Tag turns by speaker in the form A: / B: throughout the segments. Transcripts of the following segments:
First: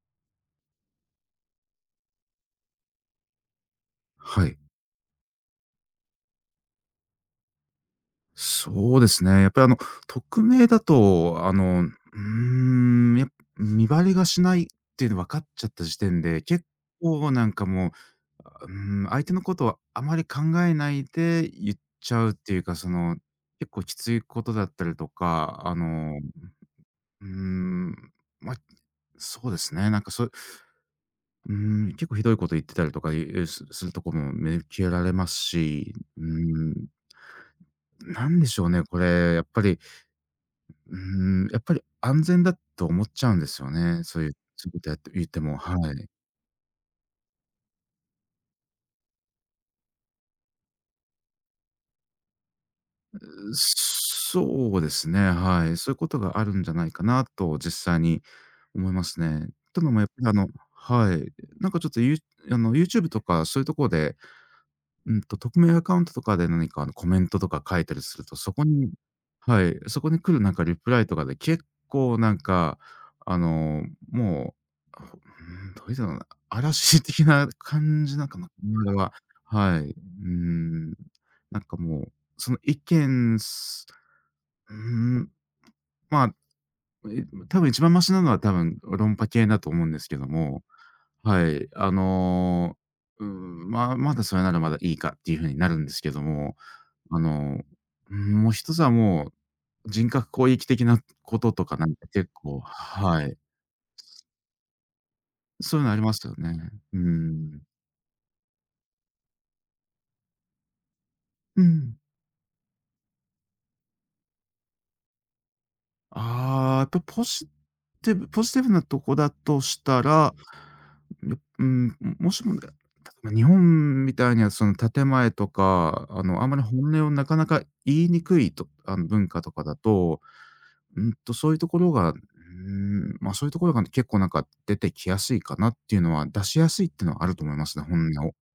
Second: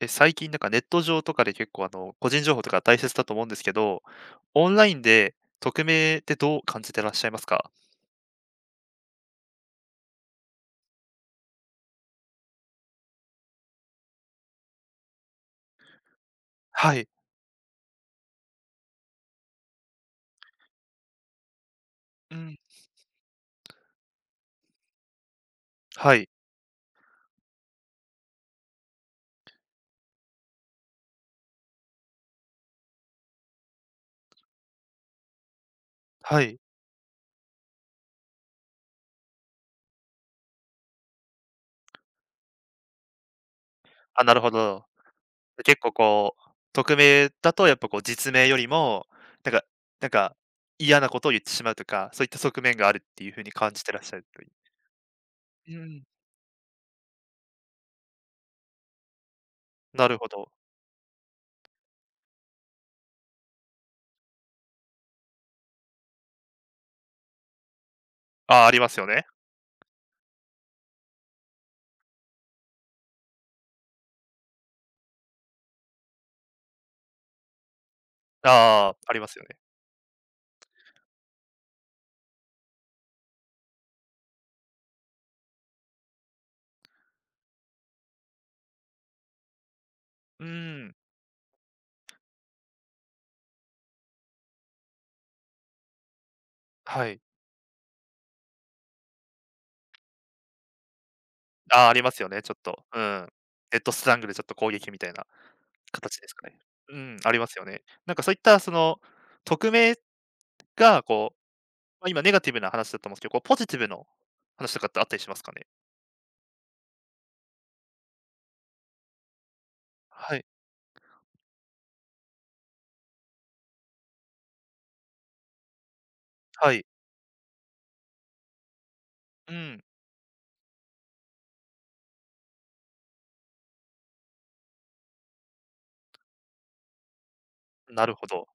A: 最近なんかネット上とかで結構個人情報とか大切だと思うんですけど、
B: はい。
A: オンラインで匿名ってどう感じてらっしゃいますか？
B: そうですね。やっぱり匿名だと、ん、やっ見張りがしないっていうの分かっちゃった時点で、結
A: はい。
B: 構なんかもう、うーん、相手のことをあまり考えないで言っちゃうっ
A: う
B: てい
A: ん。
B: うか、その、結構きついことだったりとか、
A: はい。
B: うーん、まあ、そうですね、うー結構ひどいこと言ってたりとかいうするとこも見受けられますし、
A: はい。
B: ん、なんでしょうね、これ、やっぱり安全だと思っちゃうんですよね。そ
A: あ、
B: ういう、
A: なるほ
B: そういうこ
A: ど。
B: とやって言っても、は
A: 結構
B: い。
A: こう、匿名だとやっぱこう実名よりも、なんかなんか嫌なことを言ってしまうとか、そういった側面があるっていう風に感じてらっしゃるという。
B: そうですね、は
A: う
B: い。そういう
A: ん。
B: ことがあるんじゃないかなと実際に思いますね。というのもや
A: な
B: っぱ
A: る
B: り
A: ほど。
B: はい、なんかちょっとユーあの YouTube とかそういうところで匿名アカウントとかで何かコメントとか書いたりすると、そ
A: あ
B: こ
A: あ、ありま
B: に
A: すよね。
B: はい、そこに来るなんかリプライとかで結構なんか、あの、もう、あ、うーん、どういうのかな、嵐的な感じなんかな、この間
A: ああ、あ
B: は。
A: りますよね。
B: はい。うーん。なんかもう、その意見すうーん、まあ、い多分一番マシなのは多分論破系だと思うんですけど
A: う
B: も、
A: ん、
B: はい、まあ、まだそれならまだいいかっていう風になるんですけども
A: は
B: あ
A: い。
B: の、うん、もう一つは人格攻撃的なこととかな
A: ああ、あ
B: ん
A: り
B: か
A: ますよ
B: 結
A: ね、ちょ
B: 構
A: っと。う
B: は
A: ん。
B: い。
A: ヘッドスラングでちょっと攻撃みたいな
B: そういうのありま
A: 形
B: す
A: です
B: よ
A: かね。
B: ね。
A: う
B: う
A: ん、あります
B: ん。
A: よね。なんかそういったその、匿名がこう、
B: うん。
A: ま、今ネガティブな話だと思うんすけど、こうポジティブの話とかってあったりしますかね？
B: ああ、やっぱポジティブなとこだとしたら、
A: はい、
B: ようん、もしもね、例えば日本みたいにはその建前とか、あんまり
A: はい。
B: 本音をなかなか言いにくいと文化と
A: う
B: かだ
A: ん、
B: とそういうところが、うーん、ま、そういうところがね結構なんか出てきやすいかなっていうのは、出しやすいっていうのはあると思いますね、本
A: なるほ
B: 音を。
A: ど。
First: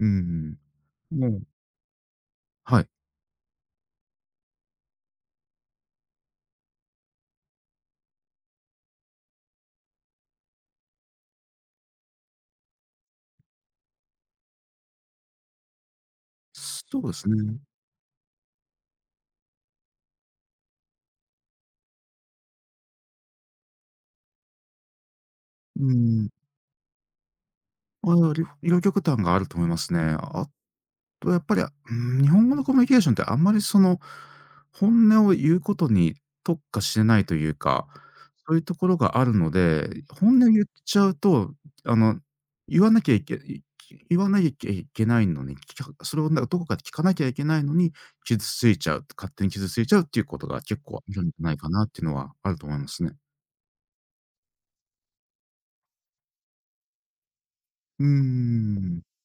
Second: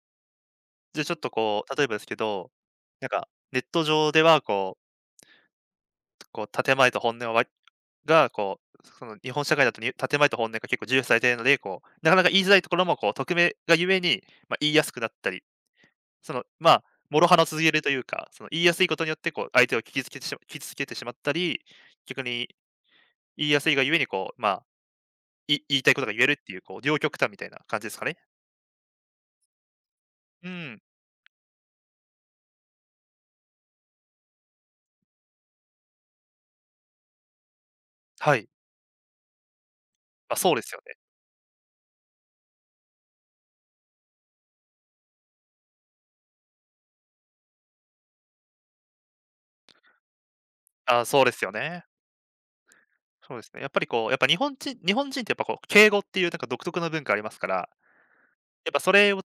B: うん
A: じゃちょっ
B: も
A: と
B: う
A: こう、例えばですけど、
B: はい。
A: なんかネット上ではこう建前と本音はこう、その日本社会だとに建前と本音が結構重視されているので、こう、なかなか言いづらいところもこう匿名がゆえに、ま、言いやすくなったりその、まあ、
B: そうで
A: 諸
B: す
A: 刃の
B: ね。
A: 続けるというか、その言いやすいことによってこう相手を傷つけてしまったり、逆に言いやすいがゆえにこう、まあ、言いた
B: う
A: いことが言え
B: ん。
A: るっていうこう両極端みたいな感じですかね。
B: ああ、両極端があると思いますね。あ
A: うん、
B: と、やっぱり、ー日本語のコミュニケーションってあんまりその、本音を言うことに特化してないというか、
A: はい。
B: そういうところがあるので、本
A: あ、
B: 音
A: そうで
B: 言っ
A: すよね。
B: ちゃうと、あの、言わなきゃいけい言わなきゃいけないのに、それをなんかどこかで聞かなきゃいけないのに、傷ついちゃう、勝手に傷ついちゃうっていうことが結構あ
A: あそ
B: る
A: う
B: ん
A: で
B: じゃ
A: すよ
B: ないかな
A: ね。
B: っていうのはあると思いますね。
A: そうですね。やっぱりこう、やっぱ日本人ってやっぱこう敬語っていうなんか独特な文化ありますから、
B: うー
A: やっぱそ
B: ん。
A: れを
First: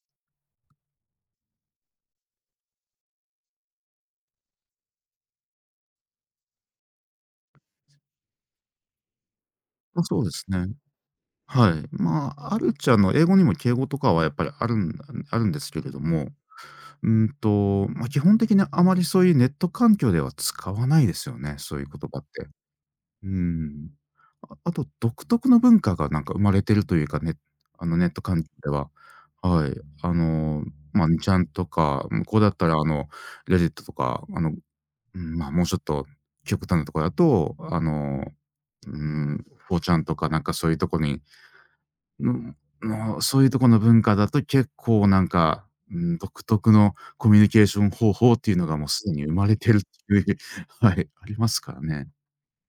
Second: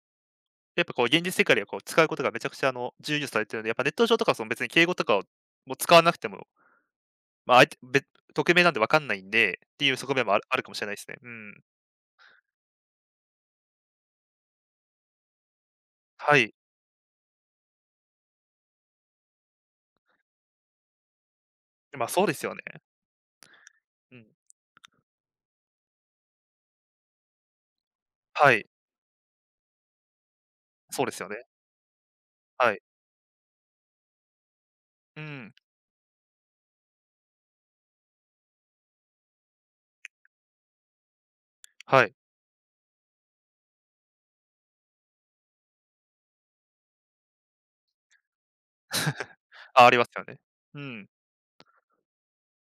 A: やっぱこう現実世界ではこう使うことがめちゃくちゃあの重要視されてるので、やっぱネット上とかはその別に敬語とかをもう使わなくてもま、あいて別匿名なんで分かんないんで、っていう
B: ま、
A: 側
B: そ
A: 面
B: うで
A: もある
B: す
A: ある
B: ね。
A: かもしれないですね。うん。
B: はい。まあ、あるっちゃ、英語にも敬語とかはやっぱりあるんですけれども
A: はい。
B: まあ、基本的にあまりそういうネット環境では使わないですよね、そういう
A: まあ、
B: 言葉っ
A: そうです
B: て。
A: よね。
B: うん。
A: うん。
B: ああと独特の文化がなんか生まれてるというかね、あのネット環境
A: はい、
B: では。はい。あの、
A: そう
B: まあ、
A: で
B: 2
A: すよ
B: ち
A: ね。
B: ゃんとか、向こうだった
A: は
B: ら
A: い。
B: e d ットとか、う
A: う
B: ん、まあ、
A: ん、
B: もうちょっと極端なところだと、うーォーちゃんとかなんかそういうとこに
A: はい。
B: のそういうとこの文化だと結構なんか、うん、独特のコミュニケーション方法っていうのがもうすでに生まれてるっ
A: あ、あります
B: て
A: よ
B: いう、
A: ね。う
B: は
A: ん。
B: い、ありますからね。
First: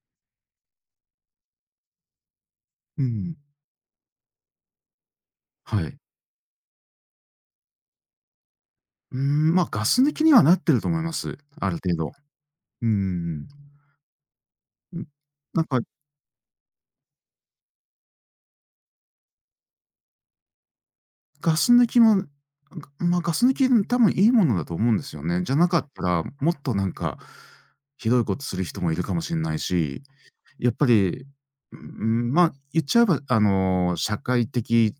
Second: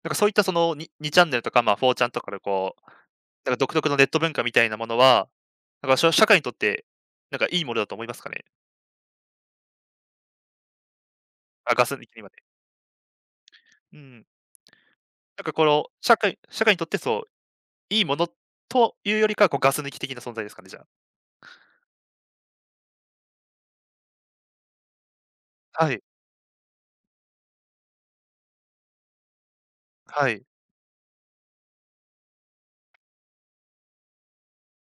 A: なんかそういったその、2チャンネルとか、まあ、4ちゃんとかでこう、
B: うん。
A: なんか独特のネット文化みたいなものは、
B: は
A: なんか
B: い。
A: 社会にとって、なんかいいものだと思いますかね？
B: うん、ま、ガス抜きにはなってると思います。あ
A: あ、
B: る
A: ガス
B: 程
A: 抜
B: 度。
A: きにまで。
B: うんうん、
A: うん。なんか
B: な
A: こ
B: んか
A: の、社会にとってそう、いいものというよりかは、こうガス抜き的な存在ですかね、じゃあ。
B: ガス抜きも、まあガス抜き多分いいものだと思うんですよね。じゃなかっ
A: はい、
B: たら、もっとなんか、ひどいことする人もいるかもしれないし、
A: はい。
B: やっぱり、うん、まあ、言っちゃえば、社会的、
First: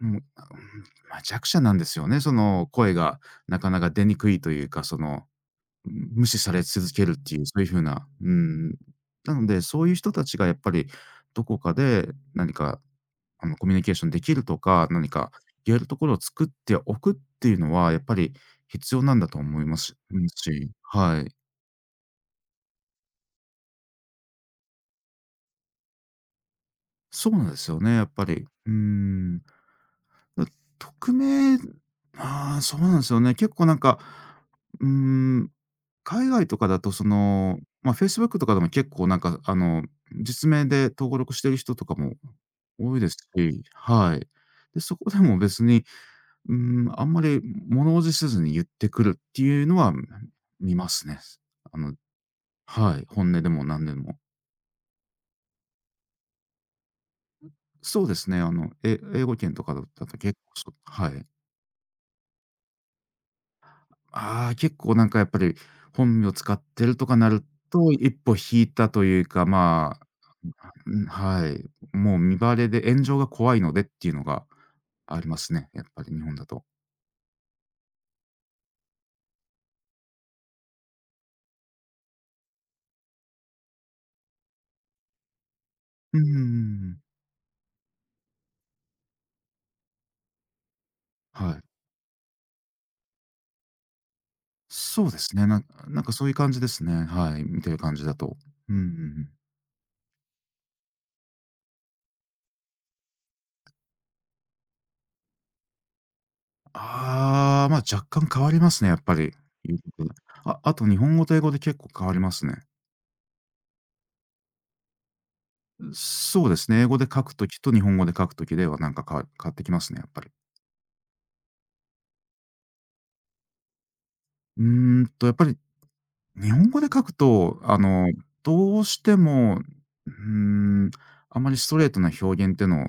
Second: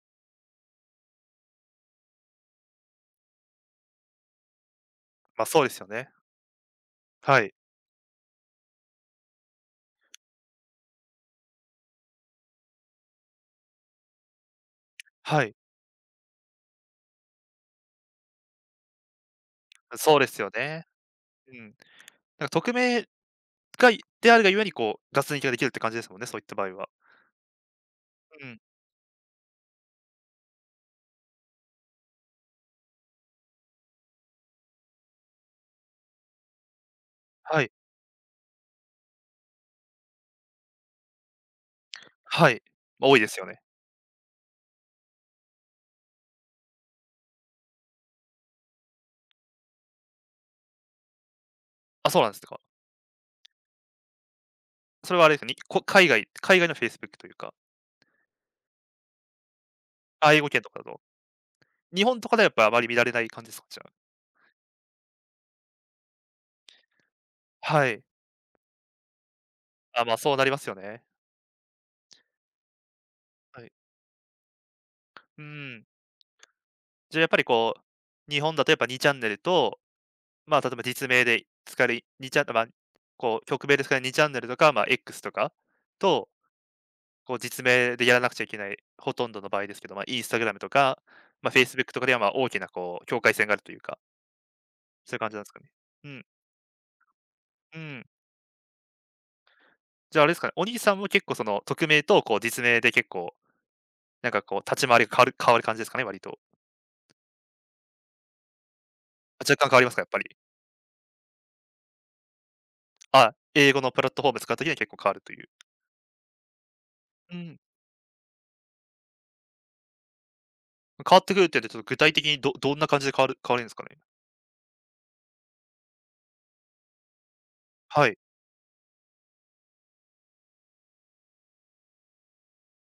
B: うん、うん、まあ、弱者なんですよね。その、声がなかなか出にくいというか、その、
A: まあ、そうですよね。
B: 無視され続けるって
A: は
B: いう、そ
A: い、
B: ういう風な、うん。なので、そういう人たちがやっぱり、どこかで何か、コミュニケーションできるとか、何か
A: はい。
B: 言えるところを作っておくっていうのは、やっぱり必要なんだと思います。
A: そ
B: う
A: うで
B: ん、
A: すよ
B: し、
A: ね。
B: はい。
A: うん。なんか匿名であるがゆえに、こう、ガス抜きができるって感じですもんね、そういった場合は。
B: そうなんですよね、やっぱ
A: う
B: り。
A: ん。
B: うーん。う匿名ああ、そうなんですよね。結構なんか、うーん、海外とかだとその、
A: はい。
B: まあ、Facebook とかでも結構なんか実名で登録してる人とかも
A: はい。
B: 多い
A: ま
B: で
A: 多
B: す
A: いですよね。
B: し、はい。で、そこでも別に、あんまり物怖じせずに言ってくるっていうのは、見ますね。あの
A: あ、そうなんですか。
B: はい、本音でも何でも。
A: それはあれですか、海外のフェイスブックというか、
B: そうですね、英語圏とかだったと
A: あ、
B: 結
A: 英語圏
B: 構
A: と
B: そう、
A: かだと。
B: はい。
A: 日本とかではやっぱあまり見られない感じですか？じゃあ。
B: ああ、結構なんかやっぱり、本名使ってるとかなる
A: は
B: と、
A: い。
B: 一歩引いたというか、ま
A: あ、ま、そうなります
B: あ、
A: よ
B: う
A: ね。
B: ん、はい。もう身バレで炎上が怖い
A: はい。
B: のでっていうのがありま
A: う
B: すね、や
A: ん。
B: っぱり日本だと。
A: じゃあやっぱりこう、日本だとやっぱ2チャンネルと、まあ、例えば実名で使えるにチャンまあ、こう、曲名で使える2チャンネルとか、まあ、X とか
B: う
A: と
B: ん、
A: こう実名でやらなくちゃいけない、ほとんどの場合ですけど、まあ、インスタグラムとか、まあ、
B: は
A: フェ
B: い。
A: イスブックとかでは、ま、大きなこう境界線があるというか、
B: そう
A: そういう
B: で
A: 感じ
B: す
A: なんで
B: ね、
A: す
B: な
A: か
B: ん
A: ね。
B: かなん
A: う
B: かそ
A: ん、
B: ういう感じですね、はい、見てる
A: う
B: 感
A: ん。
B: じだと。うん、うん、うん。
A: じゃああれですかね、お兄さんも結構その匿名とこう実名で結構、なんかこう立ち回りが変わる感じですかね、割と。
B: ああ、ま、若干変わりますね、やっぱり。
A: 若干変
B: 言う
A: わりますか、
B: こ
A: やっ
B: と
A: ぱり。
B: ああと日本語と英語で結構変わりますね。
A: あ、英語のプラットフォーム使う時には結構変わるという。
B: そうですね、英語で書
A: う
B: くとき
A: ん。
B: と日本語で書くときではなんか変わってきますね、やっぱり。
A: 変わってくるって言うと、ちょっと具体的にどんな感じで変わるんですかね？
B: うーやっぱり日本語で書くと、
A: はい。
B: どうしても、うーん、あまりストレートな表現ってのを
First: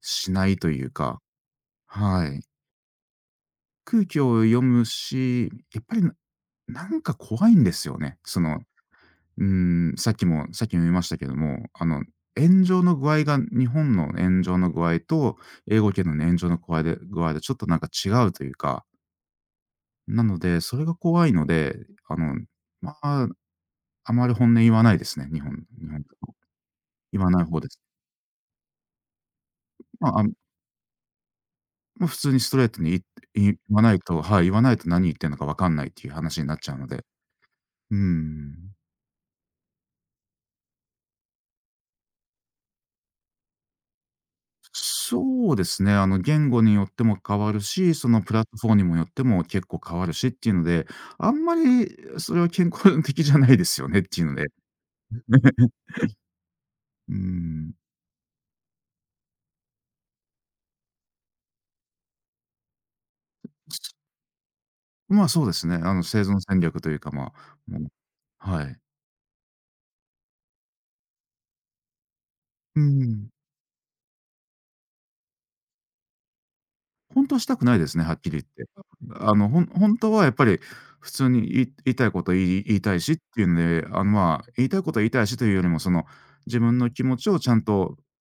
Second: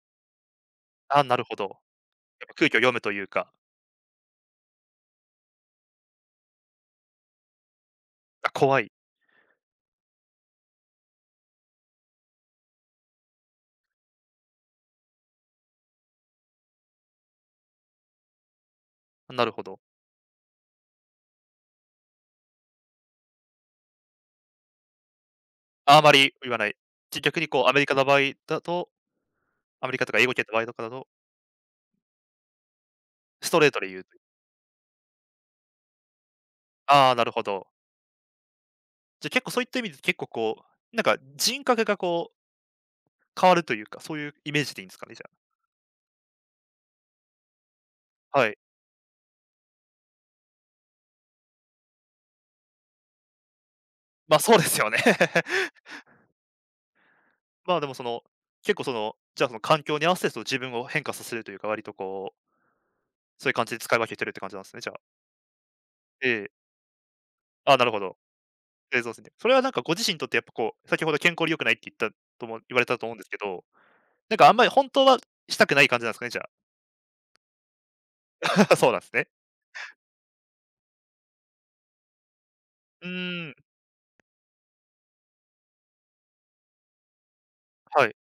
B: しないというか、
A: あ、なるほど。やっ
B: はい。
A: ぱ空気を読むというか、
B: 空気を読むし、やっぱりなんか怖いんですよね。そ
A: あ、
B: の、
A: 怖い。
B: さっきも言いましたけども、炎上の具合が日本の炎上の具合と英語圏の炎上の具合でちょっとなんか違うというか、
A: なるほど。
B: なので、それが怖いので、あの、まあ、あまり本音言わないですね、日本日
A: ああ
B: 本
A: まり言わない。
B: 言わ
A: 逆
B: ない
A: に
B: 方
A: こう
B: で
A: アメ
B: す。
A: リカの場合だとアメリカ
B: ま
A: とか
B: あ、
A: 英語圏とワイドとかだと、
B: ま、普通にストレートに
A: ス
B: 言
A: トレート
B: わ
A: で
B: な
A: 言
B: い
A: うと
B: と、はい、言わないと何言ってんのか分かんないっていう話になっちゃうので。
A: ああ、なるほど。
B: うーん。
A: じゃ、結構そういった意味で結構こう、なんか人格がこう変わるというか、そういうイメージでいいんですかね、じゃあ。
B: そうですね、言語によっても変わるし、そのプラッ
A: はい。
B: トフォーにもよっても結構変わるしっていうので、あんまりそれは健康的じゃないですよねっていうの
A: ま、あ
B: で。
A: そうですよね。
B: うーん。
A: まあ、でもその、結構その、じゃあその環境に合わせてその自分を変化させるというか、割とこう、そういう感じで使い分けてるって感じなんですね、じゃあ。
B: まあ、そうですね、生
A: え
B: 存
A: え。
B: 戦略というか、まあ、
A: ああ、
B: も
A: なる
B: う、
A: ほど。
B: はい。
A: 映像ですね。それはなんかご自身にとってやっぱこう、先ほど健康に良くないって言ったとも言
B: う
A: わ
B: ー
A: れたと思うんです
B: ん。
A: けど、なんかあんまり本当はしたくない感じなんですかね、じゃあ。
B: 本当はしたくないですね、はっきり言って。
A: そうなんですね。
B: あの、ほんほはやっぱり普通に言いたいこと言いたい
A: う
B: しってい
A: ー
B: う
A: ん、
B: んで、まあ、言いたいこと言いたいしというよりも、その、自分の気持ちをちゃんと、
A: はい。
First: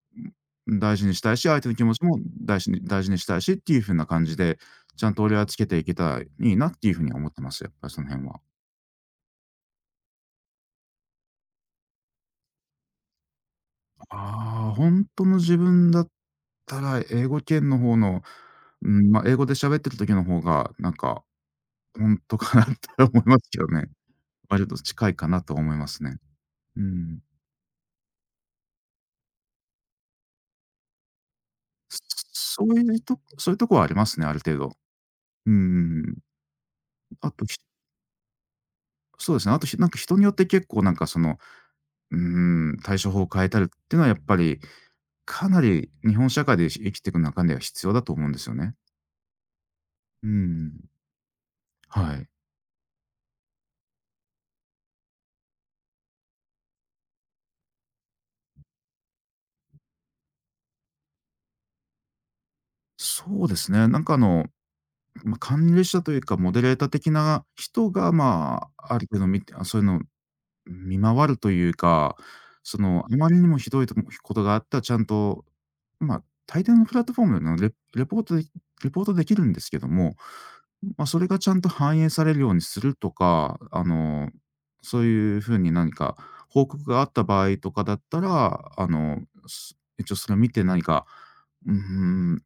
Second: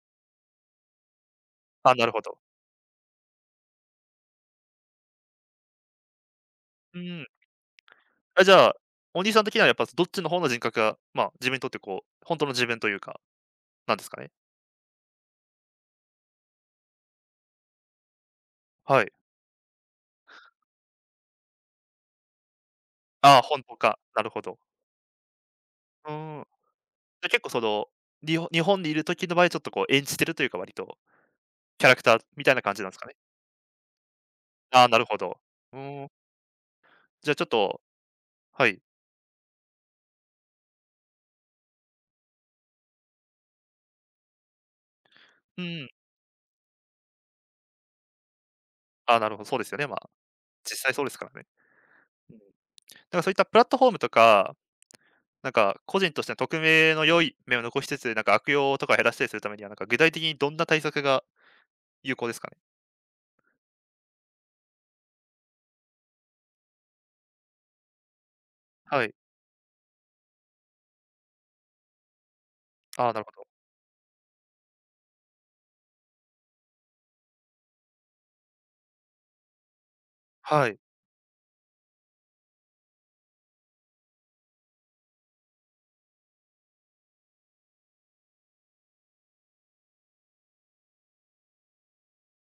B: 大事にしたいし、相手の気
A: あ、
B: 持ち
A: なる
B: も
A: ほど。
B: 大事にしたいしっていう風な感じで、ちゃんと折り合いつけていけたらいいなっていう
A: う
B: 風には
A: ーん。
B: 思ってます、やっぱりその辺は。
A: あ、じゃあ、お兄さん的にはやっぱどっちの方の人格が、まあ、自分にとってこう、本当の自分というか、なんですかね。
B: ああ、本当の自分だったら、英語圏の方の、う
A: は
B: ん、
A: い。
B: ま、英語で喋ってる時の方が、なんか、ほんとかなって思いま
A: ああ、
B: すけ
A: 本
B: ど
A: 当
B: ね。
A: か、なるほど。
B: 割と近いかなと思います
A: う
B: ね。
A: ーん。
B: うん。
A: じゃ、結構その、日本にいる時の場合、ちょっとこう演じてるというか、割とキャラクターみたいな
B: そそ
A: 感
B: う
A: じ
B: い
A: なんです
B: う
A: かね。
B: とそういうとこはありますね、ある程度。
A: ああ、なるほど。
B: う
A: うーん。
B: ん。
A: じ
B: あ
A: ゃあちょ
B: と、
A: っ
B: ひ
A: とはい。
B: そうですね、あと、なんか人によって結構なんかその、う対処法を変えたりっていうのはやっぱり、かな
A: うん。
B: り日本社会で生きていく中では必要だと思うんですよね。
A: ああ、なるほど、そうですよね、まあ、
B: う
A: 実
B: ん。
A: 際そうですからね。
B: はい。
A: うん。だからそういったプラットフォームとか、なんか個人としての匿名の良い面を残しつつ、なんか悪用とかを減らしたりするためには、なんか具体的にどんな対策が有効ですかね？
B: そうですね、なんかまあ、管理者というかモデレーター的な人が、まあ、あ
A: は
B: る
A: い。
B: 程度見てそういうのを見回るというか、その、
A: ああ、
B: あ
A: なる
B: ま
A: ほ
B: り
A: ど。
B: にもひどいとことがあったらちゃんと、まあ、大抵のプラットフォームのレポートできるんですけども、
A: はい、
B: まあ、それがちゃんと反映されるようにするとか、そういう風に何か報告があった場合とかだったら、一応それを見て何か、うーん、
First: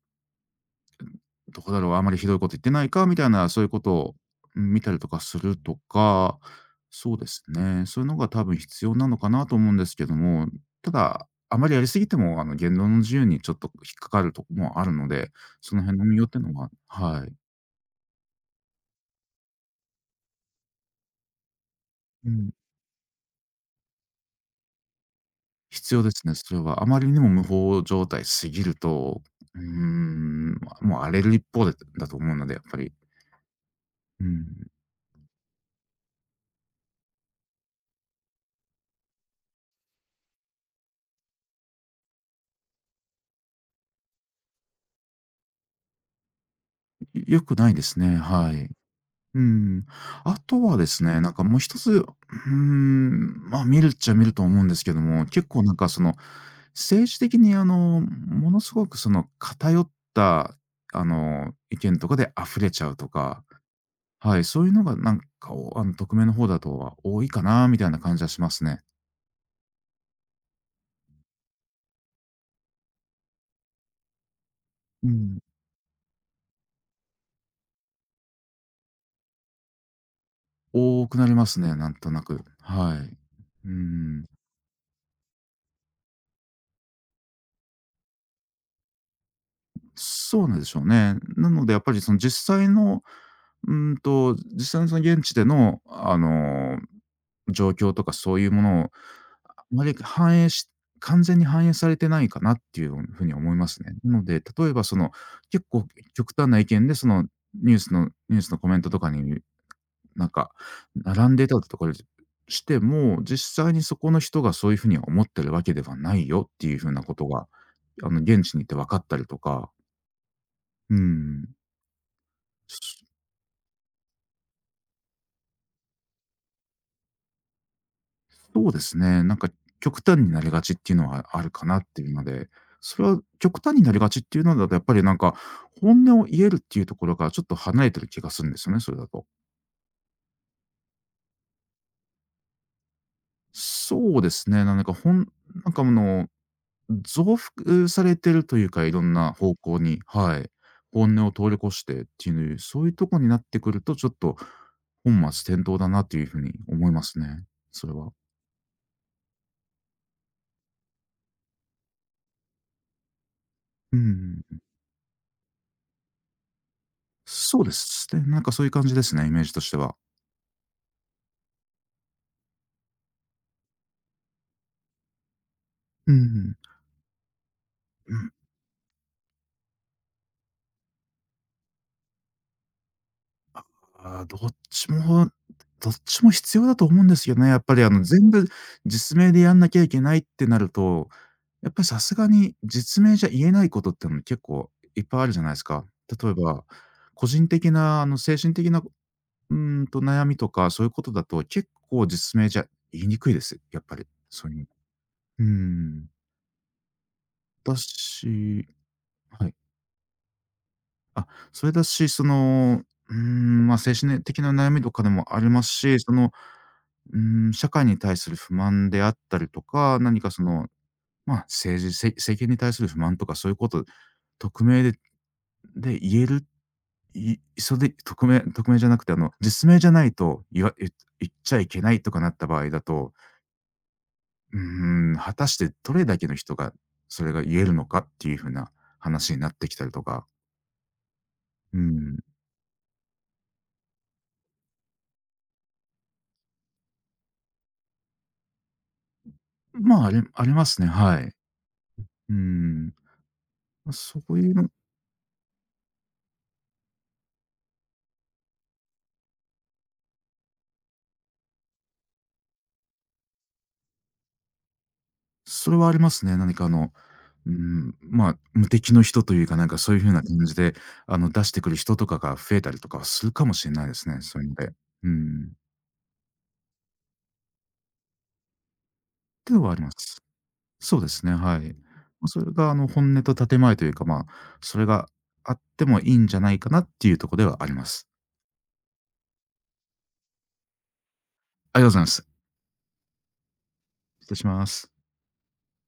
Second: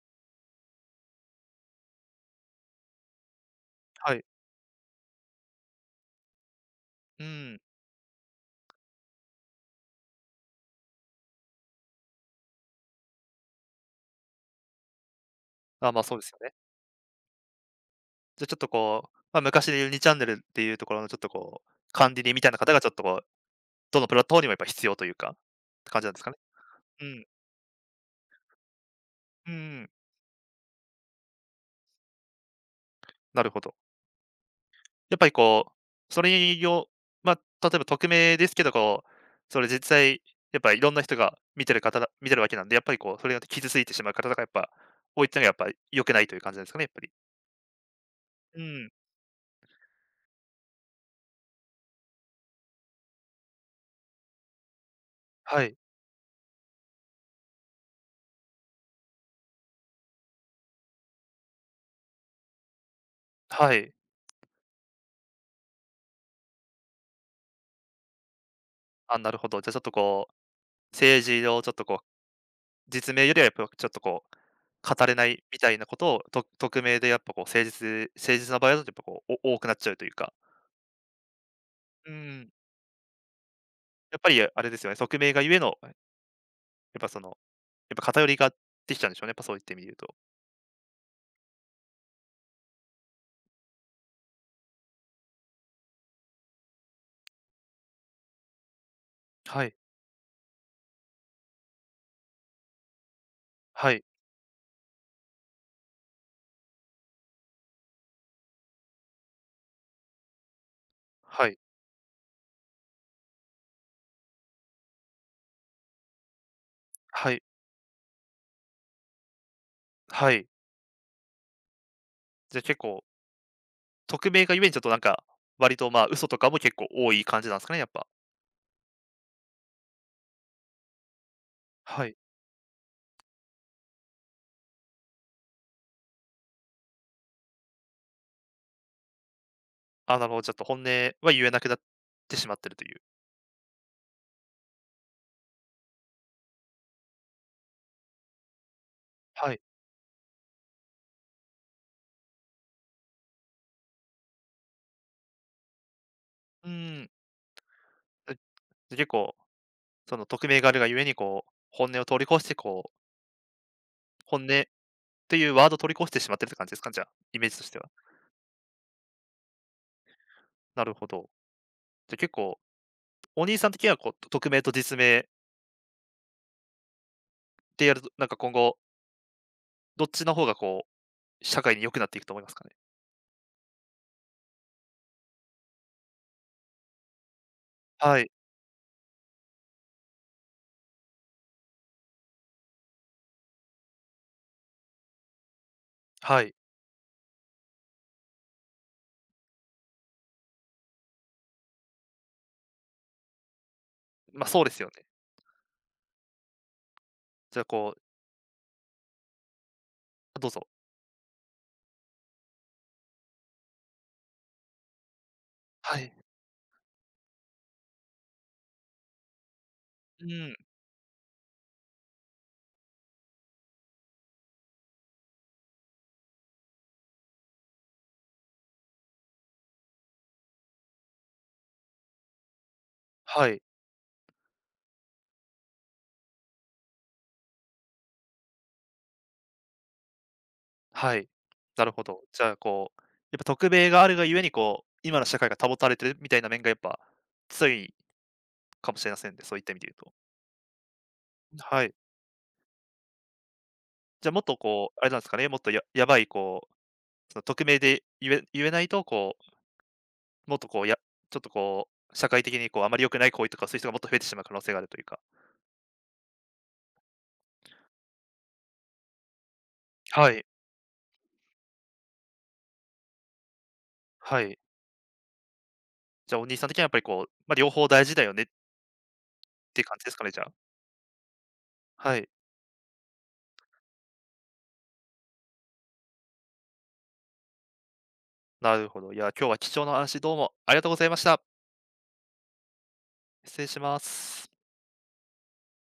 B: どこだろう、あまりひどいこと言ってないかみたいな、そういうこと
A: は
B: を
A: い。
B: うん見たりとかするとか、そう
A: う
B: です
A: ん。
B: ね、そういうのが多分必要なのかなと思うんですけども、ただ、あまりやりすぎても、言論の自由にちょっと引っかかるとこもあるので、その
A: あ、
B: 辺
A: まあ、
B: の
A: そう
B: 身
A: で
B: をっ
A: す
B: て
A: よね。
B: のは、はい。
A: じゃ、ちょっとこう、まあ、昔でいう2チャンネルっていうところのちょっとこう、管理
B: う
A: 人みた
B: ん、
A: いな方がちょっとこう、どのプラットフォームにもやっぱ必要というか、って
B: 必
A: 感
B: 要
A: じな
B: で
A: んです
B: す
A: か
B: ね、
A: ね。
B: それは。あま
A: う
B: りに
A: ん。
B: も無法状態過ぎると、
A: うんう
B: うー
A: ん
B: ん、もう荒れる一方でだと思うので、やっぱり。
A: なるほど。
B: うん、
A: やっぱりこう、それよまあ、例えば匿名ですけど、こう、それ実際、やっぱいろんな人が見てるわけなんで、やっぱりこう、それだ傷ついてしまう方とかやっぱ多いっていうのはやっぱり良くないという感じなんですかね、やっぱり。
B: 良くないですね、は
A: う
B: い。
A: ん。
B: うん。あとはですね、なんかもう一つ、まあ、見るっちゃ見ると思うんですけども、結
A: は
B: 構な
A: い。
B: んかその、政治的にものすごくその偏った、意見とかで溢れちゃうとか、
A: はい。
B: はい、そういうのがなんかおあの、匿名の方だとは多いかなみたいな感じはしますね。
A: あ、なるほど。じゃ、ちょっとこう、政治をちょっとこう実名よりはやっぱちょっとこう、語
B: う
A: れな
B: ん。
A: いみたいなことを、と匿名でやっぱこう誠実な場合だとやっぱこう、多くなっちゃうというか。
B: 多くなりますね、なんと
A: う
B: なく。
A: ん、
B: はい。う
A: やっ
B: ん。
A: ぱりあれですよね、匿名がゆえの、やっぱその、やっぱ偏りができちゃうんでしょうね、やっぱそういった意味で言うと。
B: そうなんでしょうね。なのでやっぱりその実際のうーんと、実際のその現地での、状況とかそういうものを、あ
A: はい、
B: まり反映し完全に反映されてないかなっていうふうに思います
A: は
B: ね。
A: い、
B: なので、例えばその、結構極端な意見で、そのニュースのコメントとかに、なんか、並んで
A: は
B: い
A: い、
B: たとかしても、実際にそこの人がそういうふうには思ってるわけではないよっていうふうなこと
A: はい、
B: が、現地に行って分かったりとか、
A: はい。
B: うーん。
A: じゃあ結構、匿名がゆえにちょっとなんか、割とまあ、嘘とかも結構多い感じなんですかね、やっぱ。
B: そうですね。なんか極端になりがちっていうのはあるかなって
A: は
B: いう
A: い。
B: ので、それは極端になりがちっていうのだと、やっぱりなんか、本音を言えるっていうところからちょっと離れてる気がするんですよね、それだと。
A: あ、なるほど、ちょっと本音は言えなくなってしまってるという。
B: そうですね。なんかほんなんかあの、増幅されてるというか、いろんな
A: は
B: 方
A: い。
B: 向に、はい。本音を通り越してっていう、そういうとこになってくると、ちょっと本末転倒だなというふうに
A: う
B: 思い
A: ー
B: ま
A: ん。
B: すね、それは。
A: え、結構その匿名があるがゆえに、こう、本音を通り越して、こう、
B: うん。
A: 本音っていうワードを通り越してしまってるって感じですか？じゃあ、イメージ
B: そ
A: と
B: う
A: し
B: で
A: ては。
B: すね。なんかそういう感じですね、イメージとしては。
A: なるほど。じゃ、結構、お兄さん的には、こう、匿名と実名
B: うん。
A: でやると、
B: う
A: なん
B: ん、
A: か今後、どっちの方がこう、社会に良くなっていくと思いますかね？
B: ああ、どっちも必要だと思うんですよね。やっぱり
A: は
B: 全
A: い、
B: 部実名でやんなきゃいけないってなると、やっぱりさすがに実名じゃ言えないことってのも結構いっぱいあるじゃないですか。例え
A: はい。
B: ば、個人的な精神的な、悩みとかそういうことだと結構実名じゃ言いにくいです、やっぱり。
A: ま、
B: そう
A: そ
B: い
A: う
B: う
A: ですよね。
B: うーん。
A: じゃあ、
B: だ
A: こう
B: しはい。
A: どうぞ。
B: あ、それだし、その、まあ、精神ね的な悩みとかでもあります
A: は
B: し、
A: い。
B: その、社会に対する不満であったりとか、何
A: う
B: かそ
A: ん、
B: の、まあ、政治、せ政権に対する不満とかそういうこと匿名で言える、それで匿名じゃなくて、実名じゃないと、言わ言言っちゃいけないとかなった場合だと、
A: はい、
B: 果たしてどれだけの人がそれが言えるのかっていう風な話になってきたりとか、
A: はい。
B: う
A: なるほ
B: ん、
A: ど。じゃあ、こう、やっぱ匿名があるがゆえに、こう、今の社会が保たれてるみたいな面がやっぱ強いかもしれませんね、そういった意味で言う
B: まあ、あ
A: と。
B: りありますね、はい。
A: はい。
B: うーん、ま、そ
A: じゃ、も
B: う
A: っ
B: いう
A: と
B: の
A: こう、あれなんですかね、もっとやばいこう、その匿名で言えないと、こう、もっとこう、ちょっとこう、社会的にこう、あまり良くない行為とか、そういう人がもっと増えてしまう可能性があるというか。
B: それはありますね。何かま、無敵の人というか、なんかそういう風な
A: はい、
B: 感じで、出してくる人とかが増えたりとかはするかもしれないですね、
A: は
B: そういうの
A: い。
B: で。うーん。
A: じゃあ、お兄さん的にはやっぱりこう、ま、両方大事だよねっ
B: ってのはあ
A: て
B: り
A: いう
B: ま
A: 感じです
B: す。
A: かね、じゃあ。
B: そうですね、はい。
A: は
B: ま、
A: い、
B: それが本音と建前というか、ま、それがあってもいいんじゃないかなっていうとこではあります。
A: なるほど。いや、今日は貴重なお話どうもありがとうございました。
B: ありがとうございます。
A: 失礼しま
B: 失礼し
A: す。
B: ます。